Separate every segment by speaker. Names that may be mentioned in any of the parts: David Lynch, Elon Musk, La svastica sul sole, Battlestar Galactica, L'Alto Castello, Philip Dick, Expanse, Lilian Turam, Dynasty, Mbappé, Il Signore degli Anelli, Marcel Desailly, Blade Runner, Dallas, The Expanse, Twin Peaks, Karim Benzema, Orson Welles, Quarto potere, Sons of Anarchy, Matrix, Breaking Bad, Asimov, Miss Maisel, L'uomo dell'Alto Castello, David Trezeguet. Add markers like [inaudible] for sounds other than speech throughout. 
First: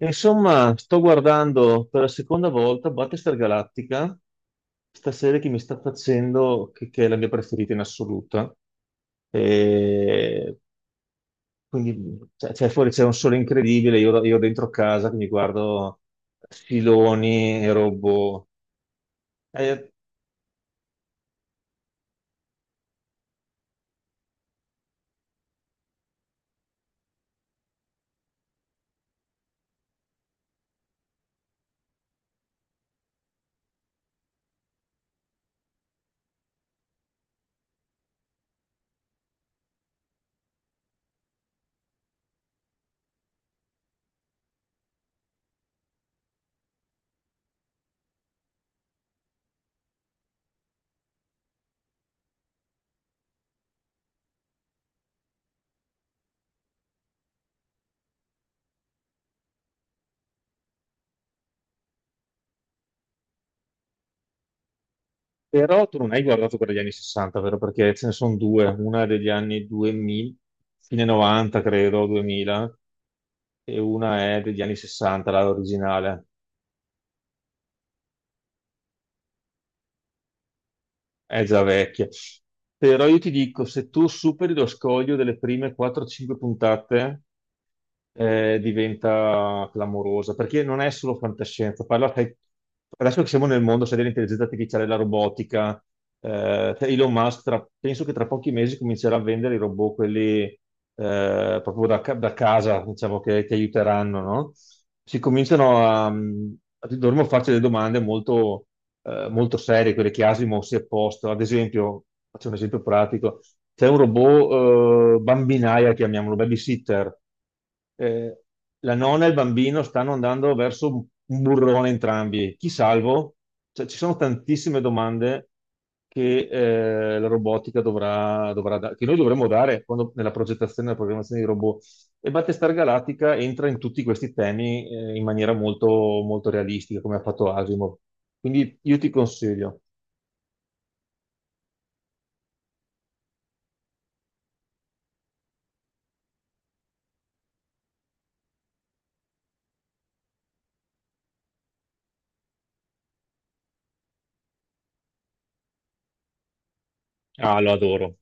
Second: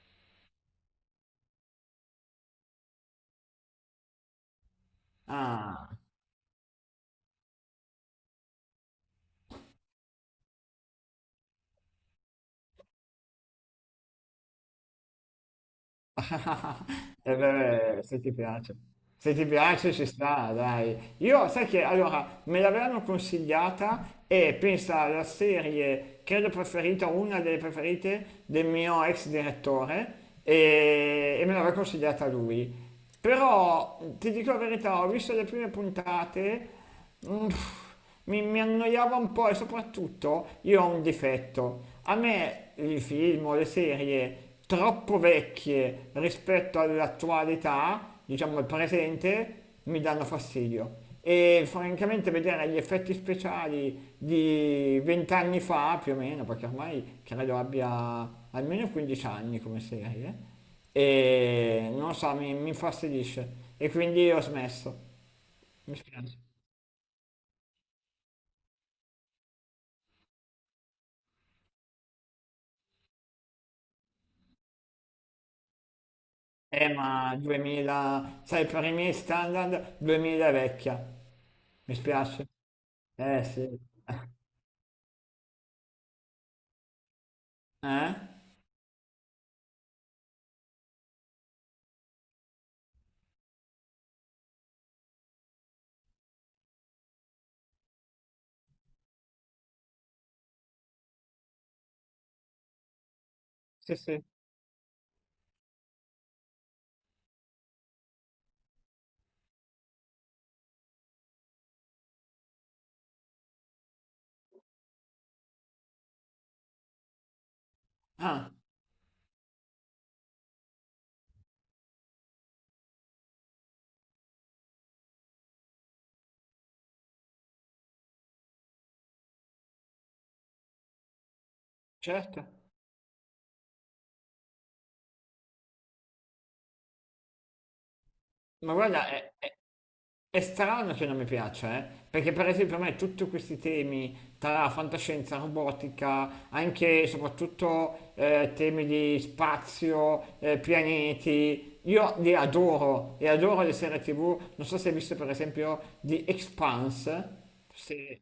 Speaker 1: Insomma, sto guardando per la seconda volta Battlestar Galactica, sta serie che mi sta
Speaker 2: Ah,
Speaker 1: facendo, che è la mia preferita in assoluto. E quindi, cioè, fuori c'è un sole incredibile, io dentro casa che mi guardo
Speaker 2: [laughs] e
Speaker 1: filoni e
Speaker 2: beh, se ti
Speaker 1: robot.
Speaker 2: piace. Se ti
Speaker 1: Eh,
Speaker 2: piace ci sta, dai. Io, sai che, allora, me l'avevano consigliata e pensa alla serie, credo preferita, una delle preferite del mio ex direttore e me l'aveva consigliata lui. Però, ti dico la verità, ho visto le prime puntate, mm, mi annoiava un po' e soprattutto io ho un difetto. A me i film o le serie troppo vecchie rispetto all'attualità, diciamo al presente, mi danno fastidio. E francamente vedere gli effetti speciali di vent'anni fa, più o meno, perché ormai credo abbia almeno 15 anni come serie, e non so, mi infastidisce. E quindi ho smesso.
Speaker 1: però
Speaker 2: Mi
Speaker 1: tu non hai
Speaker 2: spiace.
Speaker 1: guardato quella degli anni 60, vero? Perché ce ne sono due, una è degli anni 2000, fine 90 credo, 2000, e una è degli anni 60, la originale.
Speaker 2: Ma 2000, sai, per i miei standard 2000 è vecchia,
Speaker 1: È già
Speaker 2: mi
Speaker 1: vecchia.
Speaker 2: spiace.
Speaker 1: Però io ti
Speaker 2: Eh
Speaker 1: dico,
Speaker 2: sì.
Speaker 1: se tu superi lo scoglio delle prime 4-5 puntate,
Speaker 2: Eh?
Speaker 1: diventa clamorosa, perché non è solo fantascienza. Parla, sai, adesso che siamo nel mondo, sai, dell'intelligenza artificiale, la robotica, cioè Elon Musk, penso che tra pochi mesi comincerà a vendere i robot, quelli proprio da, da casa, diciamo, che ti
Speaker 2: Sì,
Speaker 1: aiuteranno,
Speaker 2: sì.
Speaker 1: no? Si cominciano dovremmo farci delle domande molto, molto serie, quelle che Asimov si è posto. Ad esempio, faccio un esempio pratico, c'è un robot bambinaia, chiamiamolo, babysitter, eh,
Speaker 2: Ah,
Speaker 1: la nonna e il bambino stanno andando verso un burrone entrambi. Chi salvo? Cioè, ci sono tantissime domande che la robotica che noi dovremmo dare nella progettazione e nella programmazione di robot. E
Speaker 2: certo.
Speaker 1: Battlestar Galactica entra in tutti questi temi in maniera molto, molto realistica, come ha fatto Asimov.
Speaker 2: Ma
Speaker 1: Quindi io
Speaker 2: guarda,
Speaker 1: ti
Speaker 2: è, è-
Speaker 1: consiglio.
Speaker 2: è strano che non mi piaccia, eh? Perché per esempio a me tutti questi temi tra fantascienza, robotica, anche e soprattutto temi di spazio, pianeti, io li adoro e adoro le serie TV. Non so se hai visto per esempio The Expanse.
Speaker 1: Ah, lo adoro.
Speaker 2: Sì.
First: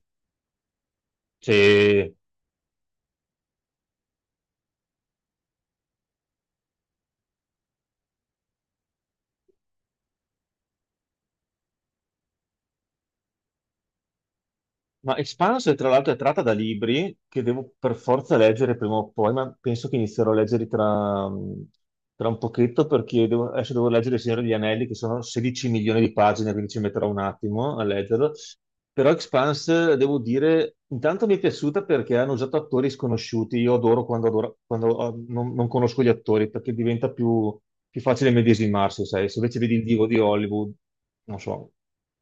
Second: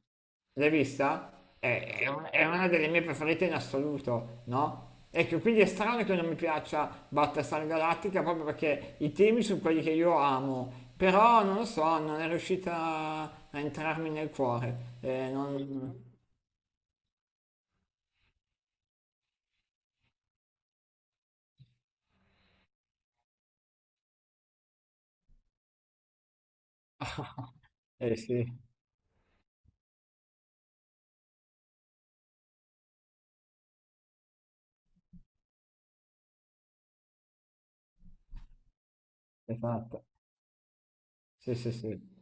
Speaker 2: L'hai vista? È, è
Speaker 1: Sì.
Speaker 2: un- è una delle mie preferite in assoluto, no? Ecco, quindi è strano che non mi piaccia Battlestar Galactica proprio perché i temi sono quelli che io amo, però non lo so, non è riuscita a entrarmi nel cuore.
Speaker 1: Ma Expanse, tra
Speaker 2: Non...
Speaker 1: l'altro, è tratta da libri che devo per forza leggere prima o poi, ma penso che inizierò a leggerli tra un pochetto perché adesso devo leggere Il Signore degli Anelli, che sono 16 milioni di pagine, quindi ci metterò un attimo a
Speaker 2: eh
Speaker 1: leggerlo.
Speaker 2: sì,
Speaker 1: Però Expanse, devo dire, intanto mi è piaciuta perché hanno usato attori sconosciuti. Io adoro quando, quando non conosco gli attori perché diventa più, più facile medesimarsi, sai? Se invece vedi il
Speaker 2: esatto.
Speaker 1: divo di Hollywood, non
Speaker 2: Sì, sì,
Speaker 1: so,
Speaker 2: sì.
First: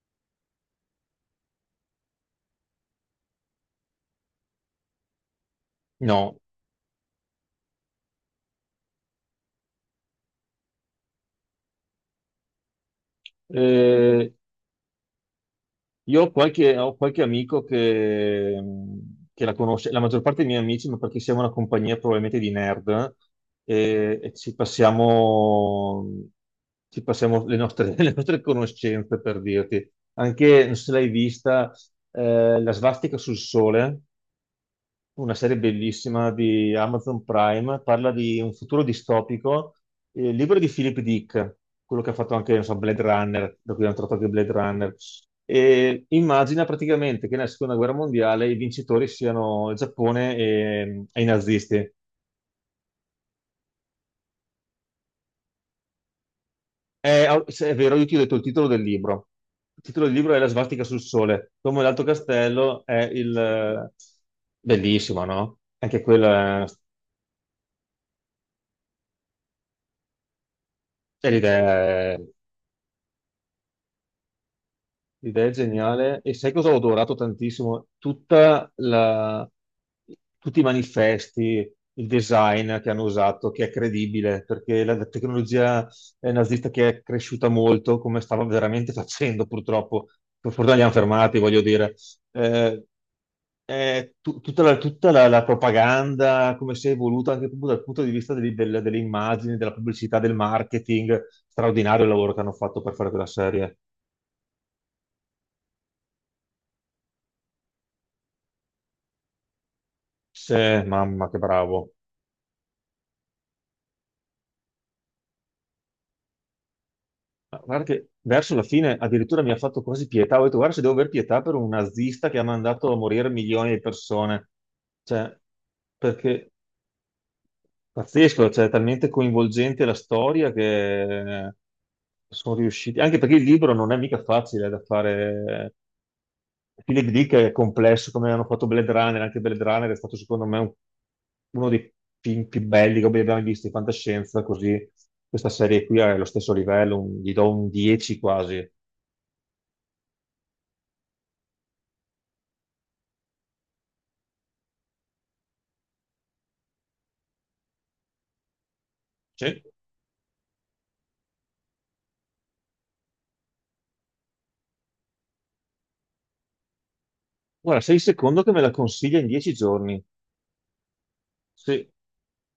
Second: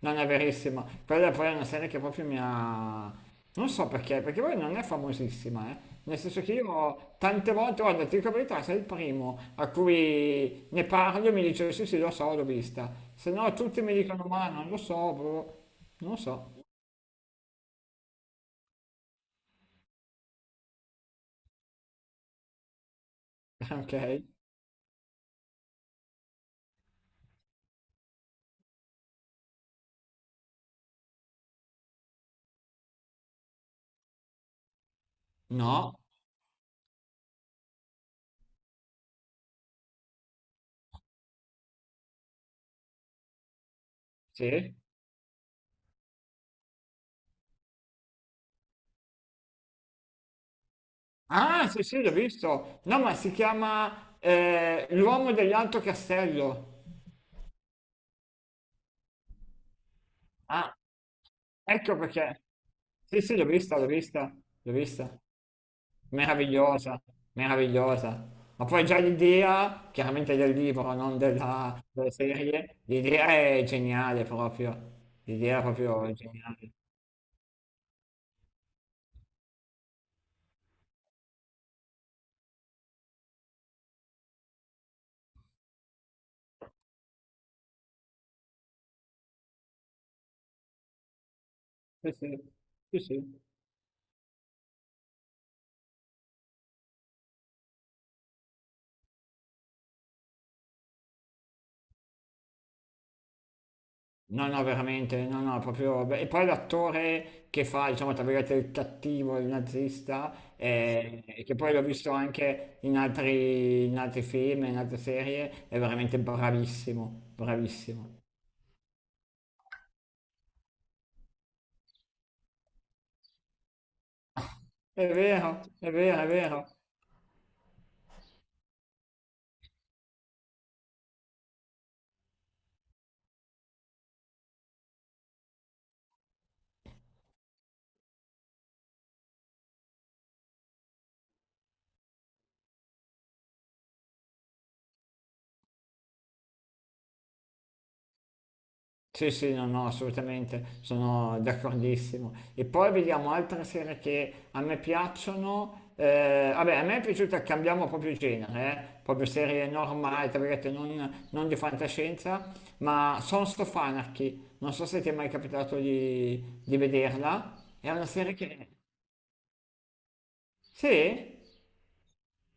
Speaker 2: Non è verissimo. Quella poi è una serie che proprio mi ha. Non so perché, perché poi non è famosissima, eh. Nel
Speaker 1: no.
Speaker 2: senso che io tante volte, guarda, ti dico la verità, sei il primo a cui ne parlo e mi dice sì sì lo so, l'ho vista. Se no tutti mi dicono
Speaker 1: Eh,
Speaker 2: ma non lo so, boh. Non lo
Speaker 1: Io
Speaker 2: so.
Speaker 1: ho qualche amico che la conosce, la maggior parte dei miei amici, ma perché siamo una compagnia probabilmente di nerd
Speaker 2: [laughs] Ok.
Speaker 1: e ci passiamo le nostre, [laughs] le nostre conoscenze per dirti. Anche, non so se l'hai vista, la svastica sul sole una serie
Speaker 2: No.
Speaker 1: bellissima di Amazon Prime, parla di un futuro distopico, libro di Philip Dick, quello che ha fatto anche, non so, Blade Runner, da cui hanno tratto anche Blade
Speaker 2: Sì.
Speaker 1: Runner. E immagina praticamente che nella seconda guerra mondiale i vincitori siano il Giappone e i
Speaker 2: Ah sì
Speaker 1: nazisti.
Speaker 2: sì, l'ho visto. No, ma si chiama L'uomo dell'Alto Castello.
Speaker 1: È, se è vero, io ti ho detto il titolo del libro. Il titolo del libro è La
Speaker 2: Ah,
Speaker 1: svastica sul sole. Come
Speaker 2: ecco
Speaker 1: l'Alto
Speaker 2: perché.
Speaker 1: Castello è
Speaker 2: Sì
Speaker 1: il...
Speaker 2: sì, l'ho vista, l'ho
Speaker 1: eh,
Speaker 2: vista, l'ho vista.
Speaker 1: Bellissimo, no? Anche quella
Speaker 2: Meravigliosa, meravigliosa. Ma poi già l'idea, chiaramente del libro, non
Speaker 1: è
Speaker 2: della
Speaker 1: l'idea.
Speaker 2: serie, l'idea è geniale proprio.
Speaker 1: L'idea è
Speaker 2: L'idea è proprio
Speaker 1: geniale e sai cosa
Speaker 2: geniale.
Speaker 1: ho adorato tantissimo? Tutti i manifesti, il design che hanno usato, che è credibile, perché la tecnologia nazista che è cresciuta molto, come stava veramente facendo purtroppo, per fortuna li hanno fermati, voglio dire,
Speaker 2: Sì, sì,
Speaker 1: eh,
Speaker 2: sì, sì.
Speaker 1: è tutta la, la propaganda, come si è evoluta anche proprio dal punto di vista delle, delle immagini, della pubblicità, del marketing, straordinario il lavoro che hanno fatto per fare quella serie.
Speaker 2: No, no, veramente, no, no, proprio. Beh, e poi l'attore che fa, diciamo, tra virgolette, il cattivo, il
Speaker 1: Sì,
Speaker 2: nazista,
Speaker 1: mamma, che
Speaker 2: e che poi l'ho
Speaker 1: bravo.
Speaker 2: visto anche in altri, film, in altre serie, è veramente bravissimo,
Speaker 1: Ma guarda che
Speaker 2: bravissimo.
Speaker 1: verso la fine addirittura mi ha fatto quasi pietà. Ho detto, guarda, se devo aver pietà per un nazista che ha mandato a morire milioni di persone.
Speaker 2: È
Speaker 1: Cioè,
Speaker 2: vero, è vero, è
Speaker 1: perché
Speaker 2: vero.
Speaker 1: pazzesco, cioè, è talmente coinvolgente la storia che sono riusciti. Anche perché il libro non è mica facile da fare. Philip Dick è complesso, come hanno fatto Blade Runner. Anche Blade Runner è stato, secondo me, uno dei film più belli che abbiamo mai visto in fantascienza. Così, questa serie qui è allo stesso livello, gli do un 10 quasi.
Speaker 2: Sì, sì, no, no, assolutamente, sono d'accordissimo. E poi vediamo altre serie che a me piacciono. Eh, vabbè, a me è piaciuta, cambiamo proprio genere, proprio
Speaker 1: Sì.
Speaker 2: serie normali, tra virgolette, non di fantascienza, ma Sons of Anarchy. Non so se ti è mai capitato di vederla.
Speaker 1: Guarda,
Speaker 2: È
Speaker 1: sei il
Speaker 2: una serie
Speaker 1: secondo che me
Speaker 2: che.
Speaker 1: la consiglia in 10 giorni.
Speaker 2: Sì?
Speaker 1: Se-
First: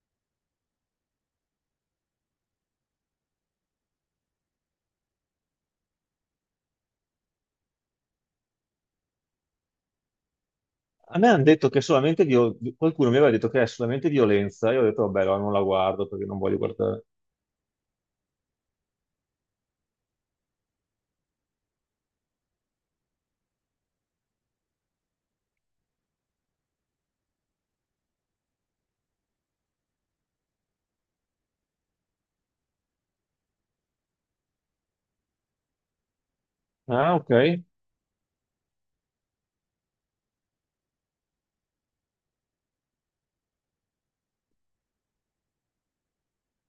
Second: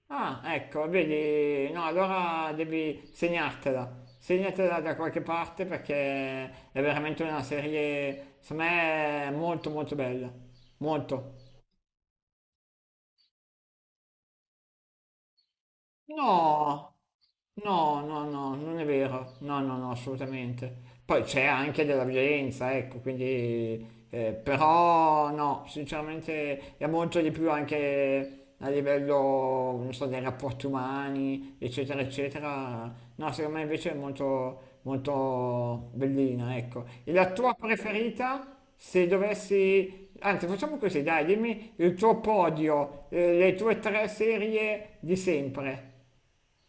Speaker 2: Ah, ecco, vedi, no, allora devi segnartela, segnatela da qualche parte perché è veramente una serie, secondo me, molto molto bella,
Speaker 1: a me
Speaker 2: molto.
Speaker 1: hanno detto che è solamente qualcuno mi aveva detto che è solamente violenza. Io ho detto, vabbè, allora non la guardo perché non voglio
Speaker 2: No,
Speaker 1: guardare.
Speaker 2: no, no, no, non è vero, no, no, no, assolutamente. Poi c'è anche della violenza, ecco, quindi, però no, sinceramente è molto di più anche a livello, non so, dei rapporti umani, eccetera, eccetera. No, secondo me invece è molto, molto bellina, ecco. E
Speaker 1: Ah, ok.
Speaker 2: la tua preferita, se dovessi, anzi, facciamo così, dai, dimmi il tuo podio, le tue tre serie di sempre.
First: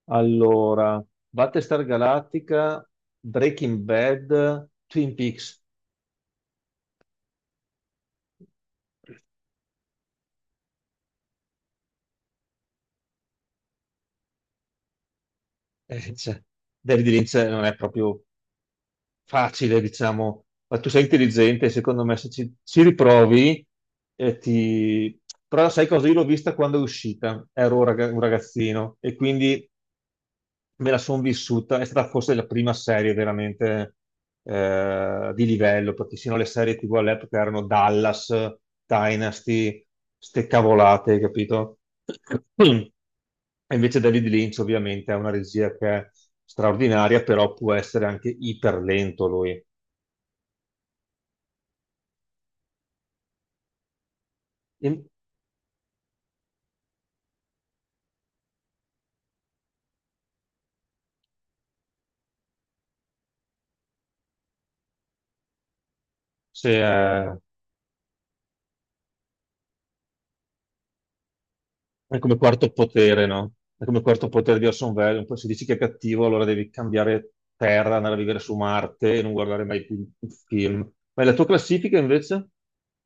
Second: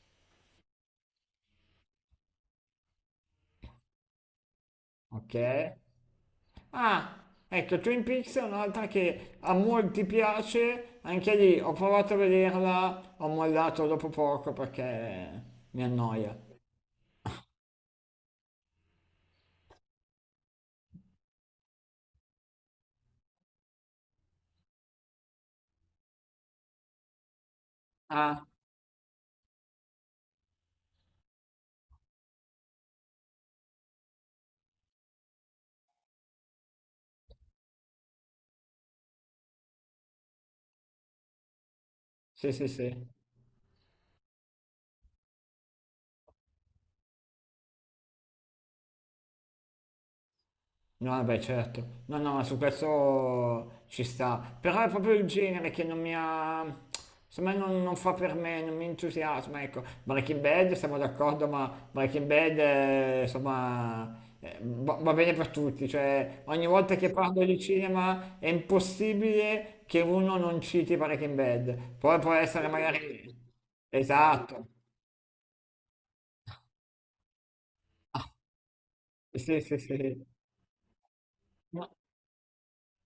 Speaker 1: Allora, Battlestar Galactica, Breaking Bad, Twin
Speaker 2: Ok.
Speaker 1: Peaks.
Speaker 2: Ah, ecco, Twin Peaks è un'altra che a molti piace, anche lì ho provato a vederla, ho mollato dopo poco perché mi annoia.
Speaker 1: Cioè, David Lynch non è proprio facile, diciamo, ma tu sei intelligente, secondo me se ci, ci riprovi, ti... però sai cosa? Io l'ho vista quando è uscita, ero un un
Speaker 2: Ah,
Speaker 1: ragazzino e quindi me la sono vissuta, è stata forse la prima serie veramente di livello, perché sino alle serie TV all'epoca erano Dallas, Dynasty, ste cavolate, capito?
Speaker 2: sì, sì,
Speaker 1: [clears throat]
Speaker 2: sì.
Speaker 1: E invece David Lynch ovviamente ha una regia che è straordinaria, però può essere anche iper lento lui.
Speaker 2: No, vabbè, certo. No, no, ma su questo ci sta. Però è
Speaker 1: E
Speaker 2: proprio il genere che non mi ha. Insomma, non fa per me, non mi entusiasma, ecco. Breaking Bad, siamo d'accordo, ma Breaking Bad, insomma, va bene per tutti. Cioè, ogni
Speaker 1: Se,
Speaker 2: volta che
Speaker 1: eh,
Speaker 2: parlo di cinema è impossibile che uno non citi Breaking Bad.
Speaker 1: è
Speaker 2: Poi può
Speaker 1: come
Speaker 2: essere
Speaker 1: quarto potere,
Speaker 2: magari.
Speaker 1: no? È come quarto potere di
Speaker 2: Esatto,
Speaker 1: Orson Welles. Poi se dici che è cattivo, allora devi cambiare terra, andare a vivere su Marte e non
Speaker 2: sì,
Speaker 1: guardare
Speaker 2: sì,
Speaker 1: mai più
Speaker 2: sì.
Speaker 1: un film. Ma la tua
Speaker 2: No,
Speaker 1: classifica invece?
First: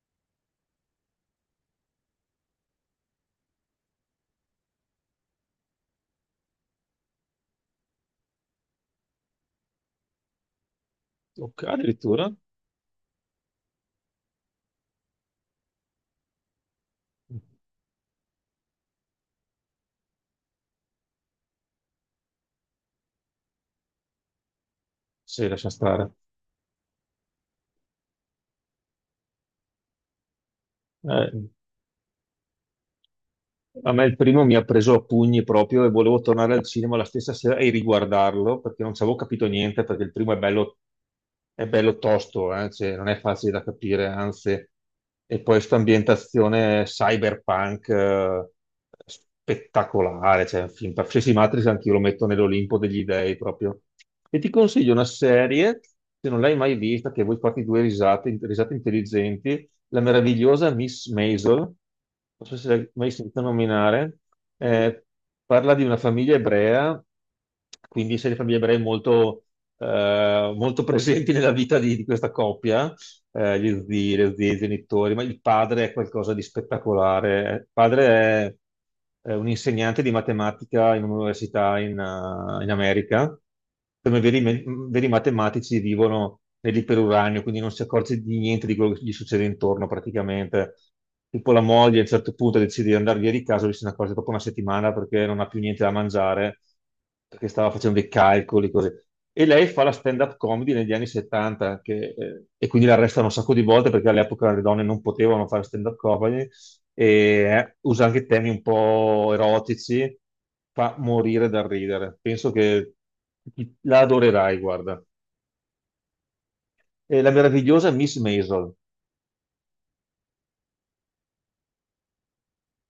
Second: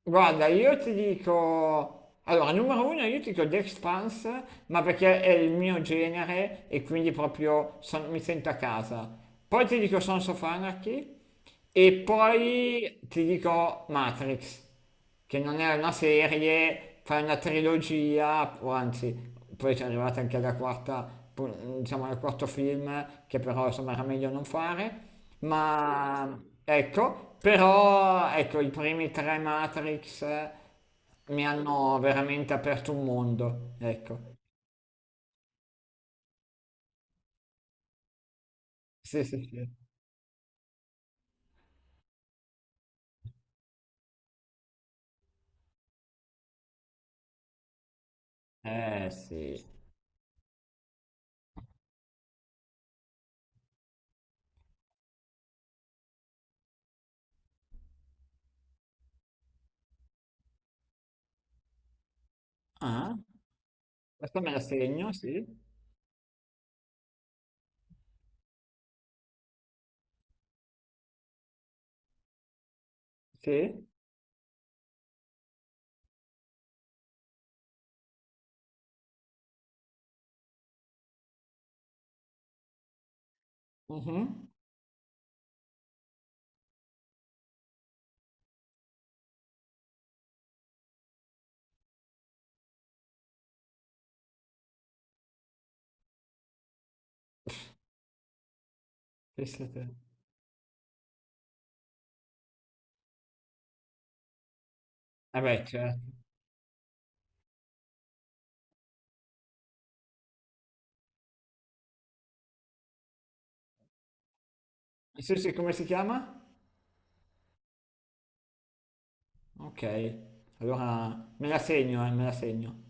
Speaker 2: guarda, io ti dico, allora, numero uno, io ti dico The Expanse, ma perché è il mio genere e quindi proprio mi sento a casa. Poi ti dico Sons of Anarchy
Speaker 1: Ok,
Speaker 2: e
Speaker 1: addirittura?
Speaker 2: poi ti dico Matrix, che non è una serie, fa una trilogia, o anzi, poi c'è arrivata anche la quarta, diciamo al quarto film, che però insomma era meglio non fare,
Speaker 1: Sì, lascia stare.
Speaker 2: ma ecco, però ecco, i primi tre Matrix mi
Speaker 1: Eh,
Speaker 2: hanno veramente aperto un mondo,
Speaker 1: A me il
Speaker 2: ecco.
Speaker 1: primo mi ha preso a pugni proprio e volevo tornare al cinema la stessa sera e riguardarlo perché non ci avevo
Speaker 2: Sì, sì,
Speaker 1: capito
Speaker 2: sì.
Speaker 1: niente, perché il primo è bello tosto, cioè, non è facile da capire, anzi. E poi questa ambientazione cyberpunk...
Speaker 2: Eh sì.
Speaker 1: spettacolare, cioè un film qualsiasi Matrix anch'io lo metto nell'Olimpo degli dei proprio. E ti consiglio una serie, se non l'hai mai vista, che vuoi farti due risate, risate intelligenti, la meravigliosa Miss Maisel, non so se l'hai mai
Speaker 2: Ah,
Speaker 1: sentita nominare,
Speaker 2: questo me la
Speaker 1: eh,
Speaker 2: segno, sì.
Speaker 1: parla di una famiglia ebrea, quindi sei di famiglie ebree molto, molto presenti nella vita di questa coppia, gli
Speaker 2: Sì?
Speaker 1: zii, le zie, i genitori, ma il padre è qualcosa di spettacolare. Il padre è un insegnante di matematica in un'università in America. Come
Speaker 2: Mhm.
Speaker 1: veri matematici vivono nell'iperuranio, quindi non si accorge di niente di quello che gli succede intorno praticamente. Tipo la moglie a un certo punto decide di andare via di casa, lui se ne accorge dopo una settimana perché non ha più niente da mangiare che stava facendo dei calcoli, così. E
Speaker 2: Pensa
Speaker 1: lei fa
Speaker 2: te.
Speaker 1: la stand-up comedy negli anni 70, che, e quindi la arrestano un sacco di volte perché all'epoca le donne non
Speaker 2: Eh
Speaker 1: potevano fare
Speaker 2: beh,
Speaker 1: stand-up
Speaker 2: certo.
Speaker 1: comedy, e usa anche temi un po' erotici, fa morire dal ridere. Penso che la adorerai, guarda.
Speaker 2: Sì, sì, come si chiama?
Speaker 1: E la meravigliosa Miss Maisel.
Speaker 2: Ok, allora me la segno, me la segno.